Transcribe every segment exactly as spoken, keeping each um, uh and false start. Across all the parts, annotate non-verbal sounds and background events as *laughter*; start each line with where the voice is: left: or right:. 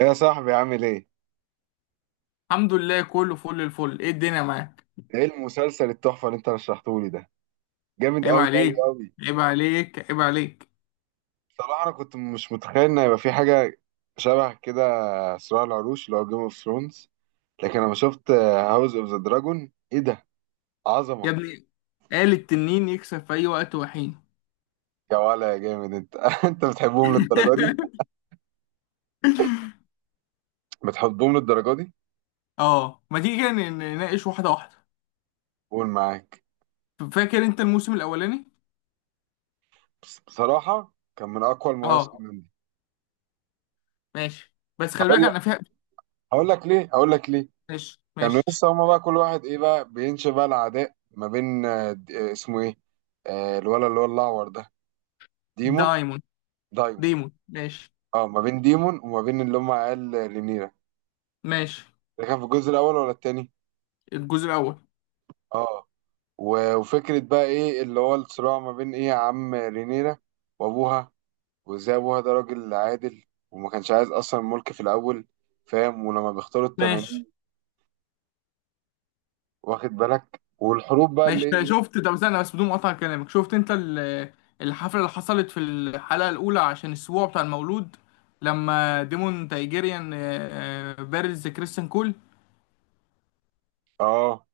right: يا صاحبي عامل ايه؟
left: الحمد لله، كله فل الفل. ايه الدنيا معاك؟
right: ايه المسلسل التحفة اللي انت رشحته لي ده؟ جامد
left: عيب
right: قوي قوي
left: عليك،
right: قوي.
left: عيب عليك، عيب عليك.
right: بصراحة انا كنت مش متخيل ان هيبقى في حاجة شبه كده، صراع العروش اللي هو جيم اوف ثرونز، لكن لما شفت هاوس اوف ذا دراجون ايه ده؟
left: يا
right: عظمة.
left: ابني، قال التنين يكسب في اي وقت وحين.
right: يا ولا يا جامد انت *laughs* انت بتحبهم للدرجة دي؟
left: *laughs*
right: بتحبهم للدرجة دي؟
left: اه، ما تيجي كده ن- نناقش واحده واحده.
right: قول معاك.
left: فاكر انت الموسم الاولاني؟
right: بس- بصراحة كان من اقوى
left: اه.
right: المواسم عندي.
left: ماشي، بس خلي
right: هقول
left: بالك انا
right: لك
left: فيها.
right: هقول لك ليه؟ هقول لك ليه؟
left: ماشي
right: كانوا
left: ماشي.
right: لسه هما بقى كل واحد ايه بقى بينشئ بقى العداء ما بين آه، د- آه، اسمه ايه، آه، الولد اللي هو الاعور ده، ديمون،
left: دايمون.
right: دايمون.
left: ديمون، ماشي.
right: اه، ما بين ديمون وما بين اللي هم عيال رينيرا.
left: ماشي.
right: ده كان في الجزء الاول ولا التاني؟
left: الجزء الاول.
right: اه. و- وفكره بقى ايه اللي هو الصراع ما بين ايه عم رينيرا وابوها، وازاي ابوها ده راجل عادل وما كانش عايز اصلا الملك في الاول، فاهم؟ ولما بيختاروا التنانين
left: ماشي.
right: واخد بالك، والحروب بقى
left: ماشي،
right: اللي...
left: طيب شفت؟ طب استنى بس بدون مقاطعة كلامك، شفت انت ال- الحفلة اللي حصلت في الحلقة الأولى عشان السبوع بتاع المولود؟ لما ديمون تايجيريان آه، آه، بارز كريستيان كول.
right: اه،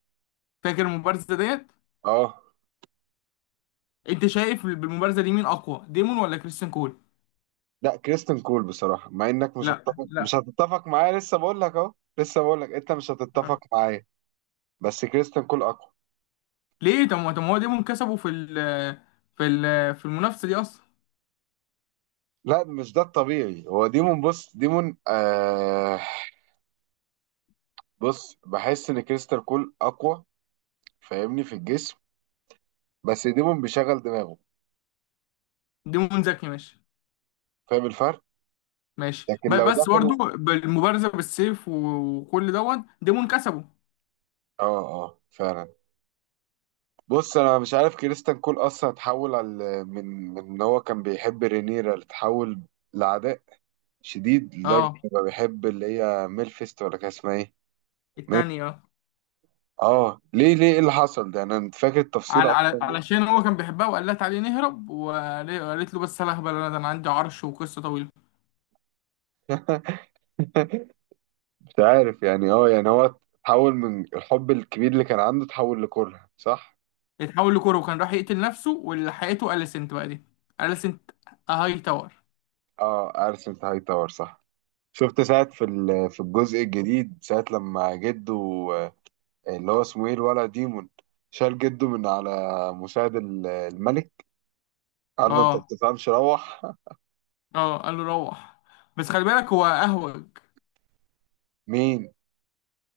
left: فاكر المبارزة ديت؟
right: اه.
left: انت شايف بالمبارزة دي مين أقوى، ديمون ولا كريستيان كول؟
right: لا، كريستن كول بصراحة، مع انك مش
left: لا
right: هتتفق
left: لا.
right: مش هتتفق معايا، لسه بقول لك اهو، لسه بقول لك انت مش هتتفق
left: آه.
right: معايا. بس كريستن كول اقوى.
left: ليه؟ طب ما، طب ما هو ديمون كسبه في ال، في ال في المنافسة دي أصلا.
right: لا مش ده الطبيعي، هو ديمون، بص ديمون آه بص، بحس ان كريستن كول اقوى، فاهمني؟ في الجسم. بس ديمون بيشغل دماغه،
left: ديمون ذكي، ماشي.
right: فاهم الفرق؟
left: ماشي،
right: لكن
left: ب-
right: لو
left: بس
right: دخلوا...
left: برضه بالمبارزة بالسيف وكل دوت ديمون كسبه.
right: اه، اه فعلا. بص انا مش عارف كريستن كول اصلا اتحول على، من من ان هو كان بيحب رينيرا، اتحول لعداء شديد لدرجة
left: اه،
right: إني بقى بحب اللي هي ميلفيست ولا كان اسمها إيه؟ ميل-
left: التاني. اه.
right: آه، ليه، ليه إيه اللي حصل ده؟ أنا فاكر التفصيلة
left: على، على
right: أصلا ليه؟
left: علشان هو كان بيحبها، وقالت عليه نهرب، وقال- وقالت له بس انا هبل، انا ده انا عندي عرش وقصه طويله.
right: *laughs* مش عارف يعني آه يعني هو تحول من الحب الكبير اللي كان عنده، تحول لكره، صح؟
left: اتحول لكوره، وكان راح يقتل نفسه، واللي حقته اليسنت بقى دي. اليسنت هاي تاور.
right: آه أرسنال هاي تاور، صح. شفت ساعة في ال- في الجزء الجديد، ساعة لما جده، آه، اللي هو اسمه إيه، الولد ديمون، شال جده من على مساعد ال- الملك. قال له أنت ما
left: اه.
right: بتفهمش، روح. *laughs*
left: اه، قال له روح. بس خلي بالك هو اهوج.
right: مين؟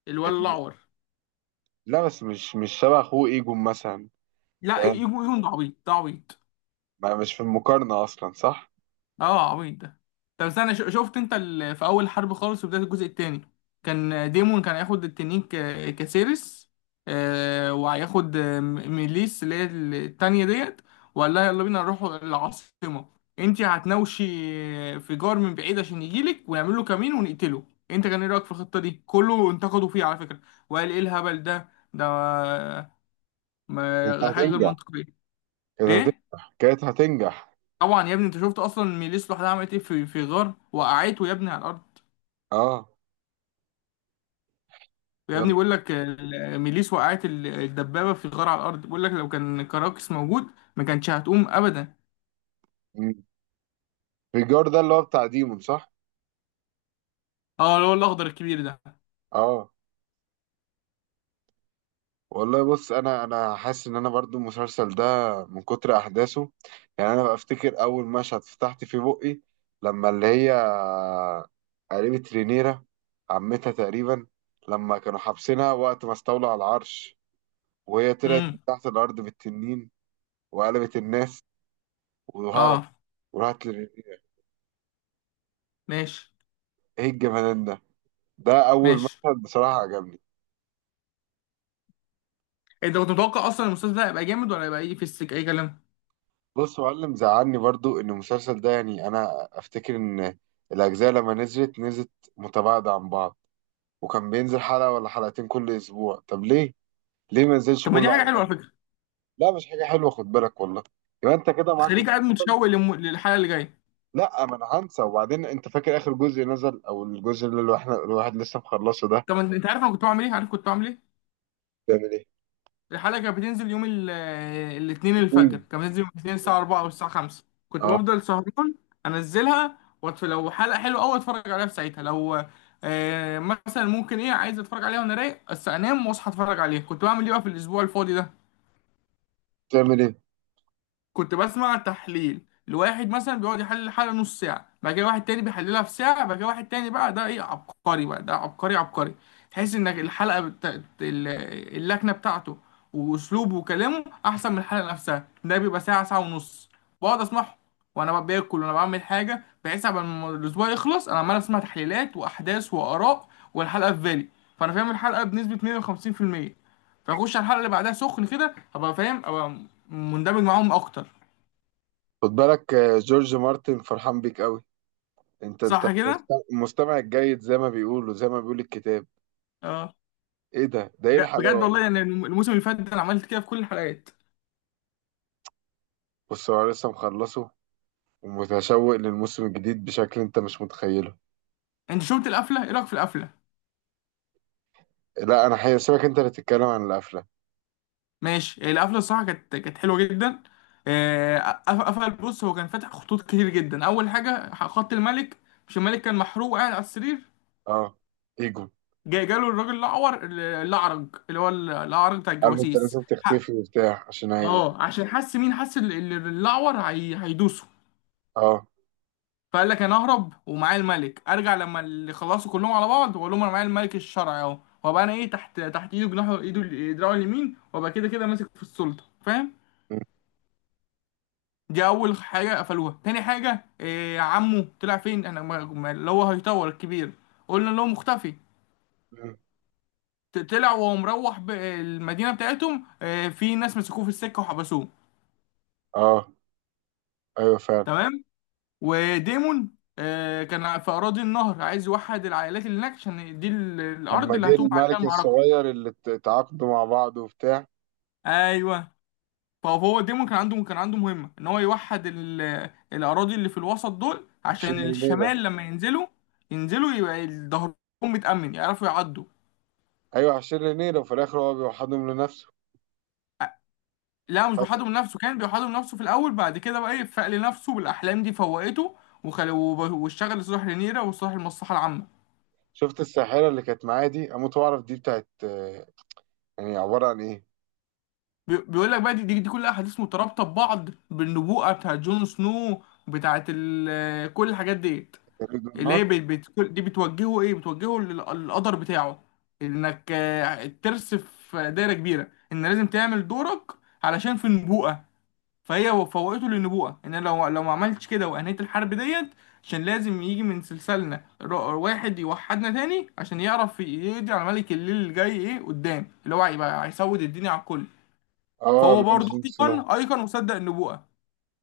left: الولد الاعور.
right: لا بس مش مش شبه اخوه ايجون مثلا.
left: لا، يجون،
right: فاهم.
left: يجون ده عبيط، ده عبيط.
right: ما مش في المقارنة أصلا، صح؟
left: اه، عبيط ده. طب استنى، ش- شفت انت ال... في اول حرب خالص في بداية الجزء التاني، كان ديمون كان هياخد التنين ك... كسيرس. آه، وهياخد آه، م- ميليس اللي هي التانية ديت، وقال لها يلا بينا نروح العاصمة، انت هتناوشي في جار من بعيد عشان يجيلك ونعمل له كمين ونقتله. انت كان ايه رأيك في الخطة دي؟ كله انتقدوا فيها على فكرة، وقال ايه الهبل ده، ده
right: كانت
left: ما... حاجة غير
right: هتنجح،
left: منطقية.
right: كانت
left: ايه؟
right: هتنجح، كانت هتنجح.
left: طبعا يا ابني، انت شفت اصلا ميليس لوحدها عملت ايه في في غار؟ وقعته يا ابني على الارض.
right: اه.
left: ويا ابني
right: يلا.
left: بيقول لك ال- ميليس وقعت ال- الدبابه في غار على الارض، بيقول لك لو كان كراكس موجود ما كانتش هتقوم ابدا.
right: مم. ريجار ده اللي هو بتاع ديمون، صح؟
left: اه، اللي هو الاخضر الكبير ده.
right: اه. والله بص، انا انا حاسس ان انا برضو المسلسل ده من كتر احداثه، يعني انا بفتكر اول مشهد فتحت فيه بقي، لما اللي هي قريبة رينيرا، عمتها تقريبا، لما كانوا حابسينها وقت ما استولوا على العرش، وهي طلعت من
left: امم.
right: تحت الارض بالتنين وقلبت الناس وهرب،
left: اه.
right: وراحت لرينيرا.
left: ماشي
right: ايه الجمدان ده، ده اول
left: ماشي.
right: مشهد بصراحه عجبني.
left: إيه، انت كنت متوقع اصلا المسلسل ده هيبقى جامد ولا هيبقى ايه في السك اي كلام؟
right: بص يا معلم، زعلني برضو ان المسلسل ده، يعني انا افتكر ان الاجزاء لما نزلت نزلت متباعده عن بعض، وكان بينزل حلقه ولا حلقتين كل اسبوع. طب ليه، ليه ما نزلش
left: طب ما دي
right: كله
left: حاجه
right: على
left: حلوه على
right: بعض؟
left: فكره.
right: لا مش حاجه حلوه، خد بالك والله، يبقى انت كده معاك.
left: خليك قاعد متشوق للم- للحلقه اللي جايه.
right: لا، ما انا هنسى، وبعدين انت فاكر اخر جزء نزل، او الجزء اللي الواحد الواحد لسه مخلصه ده.
left: طب انت، انت عارف انا كنت بعمل ايه؟ عارف كنت بعمل ايه؟
right: بتعمل ايه؟
left: الحلقة كانت بتنزل يوم ال- الاثنين
right: إيه؟
left: الفجر، كانت بتنزل يوم الاثنين الساعة اربعة أو الساعة خمسة. كنت
right: اه.
left: بفضل سهران، أنزلها وأتف... لو حلقة حلوة أوي أتفرج عليها في ساعتها، لو آه مثلا ممكن، إيه، عايز أتفرج عليها وأنا رايق، بس أنام وأصحى أتفرج عليها. كنت بعمل إيه بقى في الأسبوع الفاضي ده؟
right: بتعمل ايه؟
left: كنت بسمع تحليل لواحد مثلا بيقعد يحلل الحلقة نص ساعة، بعد كده واحد تاني بيحللها في ساعة، بعد كده واحد تاني بقى ده ايه، عبقري بقى ده، عبقري عبقري. تحس انك الحلقة بتا... ال- اللكنة بتاعته واسلوبه وكلامه احسن من الحلقة نفسها. ده بيبقى ساعة، ساعة ونص، بقعد اسمعه وانا باكل وانا بعمل حاجة، بحيث قبل ما الاسبوع يخلص انا عمال اسمع تحليلات واحداث واراء، والحلقة في بالي. فانا فاهم الحلقة بنسبة مية وخمسين في المية، فاخش على الحلقة اللي بعدها سخن كده، ابقى فاهم، ابقى مندمج معاهم اكتر.
right: خد بالك آه، جورج مارتن فرحان بيك قوي، انت انت
left: صح كده.
right: مست- مستمع الجيد زي ما بيقولوا، زي ما بيقول الكتاب.
left: اه.
right: ايه ده ده ايه
left: بج- بجد
right: الحلاوه
left: والله،
right: دي.
left: يعني الم- الموسم اللي فات ده انا عملت كده في كل الحلقات.
right: بص، هو أنا لسه مخلصه، ومتشوق للموسم الجديد بشكل انت مش متخيله.
left: انت شفت القفله؟ ايه رايك في القفله؟
right: لا انا هسيبك انت اللي تتكلم عن القفله.
left: ماشي. هي القفله الصراحه كانت، كانت حلوه جدا. آه، قف- قفل. بص هو كان فاتح خطوط كتير جدا. اول حاجه خط الملك، مش الملك كان محروق قاعد على السرير؟
right: اه. ايجو.
left: جاي جاله الراجل الاعور، الاعرج، اللي هو الاعرج بتاع
right: قال له انت
left: الجواسيس
right: لازم
left: ح-
right: تختفي وبتاع، عشان هي...
left: اه، عشان حس، مين حس؟ ال- ال- الاعور. هي- هيدوسه.
right: اه.
left: فقال لك انا اهرب ومعايا الملك، ارجع لما اللي خلصوا كلهم على بعض واقول لهم انا معايا الملك الشرعي اهو، وابقى انا ايه، تحت، تحت ايده، جناحه، ايده ال- دراعه اليمين، وابقى كده كده ماسك في السلطه، فاهم؟
right: م-
left: دي اول حاجه قفلوها. تاني حاجه إيه؟ عمه طلع فين؟ انا ما- ما- اللي هو هيطور الكبير، قلنا له مختفي.
right: م-
left: ت- طلع وهو مروح ب- المدينه بتاعتهم، إيه في ناس مسكوه في السكه وحبسوه.
right: اه ايوه فعلا.
left: تمام. وديمون إيه، كان في اراضي النهر عايز يوحد العائلات اللي هناك عشان دي ال-
right: لما
left: الارض اللي
right: جه
left: هتقوم عليها
right: الملك
left: المعركه.
right: الصغير، اللي ات- اتعاقدوا مع بعض وبتاع.
left: ايوه. طب هو ديمون كان عنده، كان عنده مهمه ان هو يوحد ال... الاراضي اللي في الوسط دول
right: عشان
left: عشان
right: رينيرا.
left: الشمال لما ينزلوا، ينزلوا يبقى ظهرهم متامن، يعرفوا يعدوا.
right: ايوح عشان رينيرا، وفي الاخر هو بيوحدهم لنفسه.
left: لا مش بيوحدوا من نفسه، كان بيوحدوا من نفسه في الاول، بعد كده بقى ايه، فاق لنفسه بالاحلام دي فوقته. وخل... وب... واشتغل لصالح رينيرا وصالح المصلحه العامه.
right: شفت الساحرة اللي كانت معايا دي، أموت وأعرف دي بتاعت يعني عبارة عن إيه؟
left: بي... بيقول لك بقى، دي, دي, دي كلها احاديث مترابطه ببعض بالنبوءه بتاعت جون سنو، بتاعت ال... كل الحاجات ديت.
right: جليد
left: اللي
right: والنار؟
left: هي بت- بت- دي بتوجهه ايه، بتوجهه للقدر بتاعه. انك آه، الترس في دايره كبيره، ان لازم تعمل دورك علشان في النبوءه. فهي فوقته للنبوءه، ان لو لو ما عملتش كده وانهيت الحرب ديت، عشان لازم يجي من سلسلنا ر- واحد يوحدنا تاني عشان يعرف يقضي على ملك الليل اللي جاي ايه قدام، اللي هو هيبقى هيسود الدنيا على الكل.
right: آه
left: فهو
right: لورد
left: برضه
right: جون سنو.
left: ايقن ايقن مصدق النبوءه.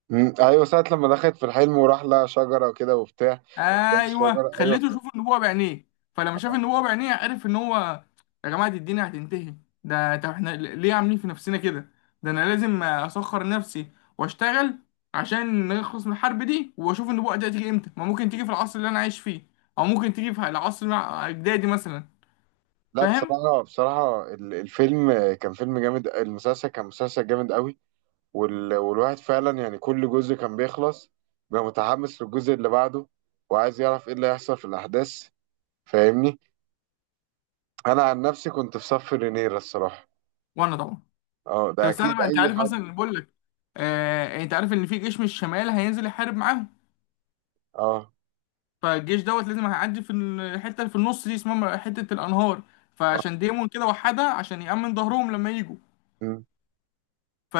right: مم. أيوة ساعة لما دخلت في الحلم، وراح لها شجرة وكده وبتاع، لقى
left: ايوه،
right: الشجرة، أيوة
left: خليته
right: افتكرت.
left: يشوف النبوه بعينيه. فلما شاف النبوه
right: آه.
left: بعينيه عرف ان هو، يا جماعه دي الدنيا هتنتهي. ده طب احنا ل- ليه عاملين في نفسنا كده؟ ده انا لازم اسخر نفسي واشتغل عشان نخلص من الحرب دي، واشوف النبوه دي هتيجي امتى، ما ممكن تيجي في العصر اللي انا عايش فيه، او ممكن تيجي في العصر مع اجدادي مثلا.
right: لا
left: فاهم؟
right: بصراحة، بصراحة ال- الفيلم كان فيلم جامد، المسلسل كان مسلسل جامد قوي. وال... والواحد فعلا يعني كل جزء كان بيخلص، بقى متحمس للجزء اللي بعده، وعايز يعرف إيه اللي هيحصل في الأحداث، فاهمني؟ أنا عن نفسي كنت في صف رينيرا الصراحة.
left: وانا طبعا.
right: أه
left: طب
right: ده
left: استنى
right: أكيد
left: بقى، انت
right: أي
left: عارف
right: حد.
left: مثلا، بقول لك آه، انت عارف ان في جيش من الشمال هينزل يحارب معاهم؟
right: أه.
left: فالجيش دوت لازم هيعدي في الحته اللي في النص دي، اسمها حته الانهار.
right: أه.
left: فعشان ديمون كده وحدها، عشان يأمن ظهرهم لما يجوا.
right: مم.
left: ف...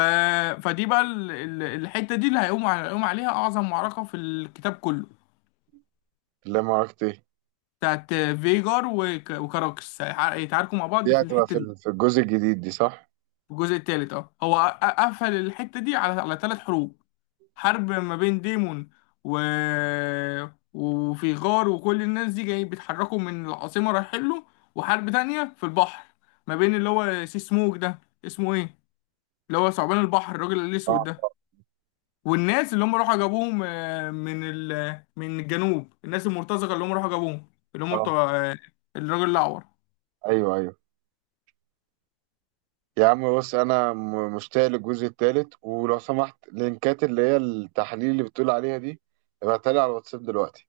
left: فدي بقى ال... ال- الحته دي اللي هيقوم على... هيقوم عليها اعظم معركه في الكتاب كله.
right: لا ما عرفت إيه.
left: بتاعت فيجار وك... وكاراكس هيتع- هيتعاركوا مع
right: دي
left: بعض في
right: هتبقى
left: الحته
right: في
left: دي.
right: ال- في الجزء الجديد دي، صح؟
left: الجزء الثالث، اه. هو أ- قفل الحته دي على، على ثلاث حروب. حرب ما بين ديمون و... وفي غار وكل الناس دي جاي بيتحركوا من العاصمة رايحين له، وحرب تانية في البحر ما بين اللي هو سي سموك ده، اسمه ايه، اللي هو ثعبان البحر الراجل الأسود
right: اه.
left: ده، والناس اللي هم راحوا جابوهم آه، من ال... من الجنوب، الناس المرتزقة اللي هم راحوا جابوهم اللي هم
right: اه
left: بتوع آه، الراجل الأعور.
right: ايوه، ايوه. يا عم بص انا م- مشتاق للجزء التالت، ولو سمحت لينكات اللي هي التحاليل اللي بتقول عليها دي، ابعتها لي على الواتساب دلوقتي.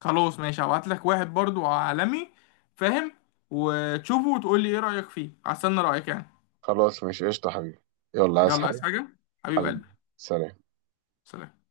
left: خلاص ماشي، هبعت لك واحد برضو عالمي، فاهم، وتشوفه وتقول لي ايه رأيك فيه، هستنى رأيك يعني.
right: خلاص ماشي، قشطة حبيبي. يلا عايز
left: يلا، عايز
right: حاجة.
left: حاجة؟ حبيب
right: حبيبي.
left: قلبي.
right: سلام.
left: سلام.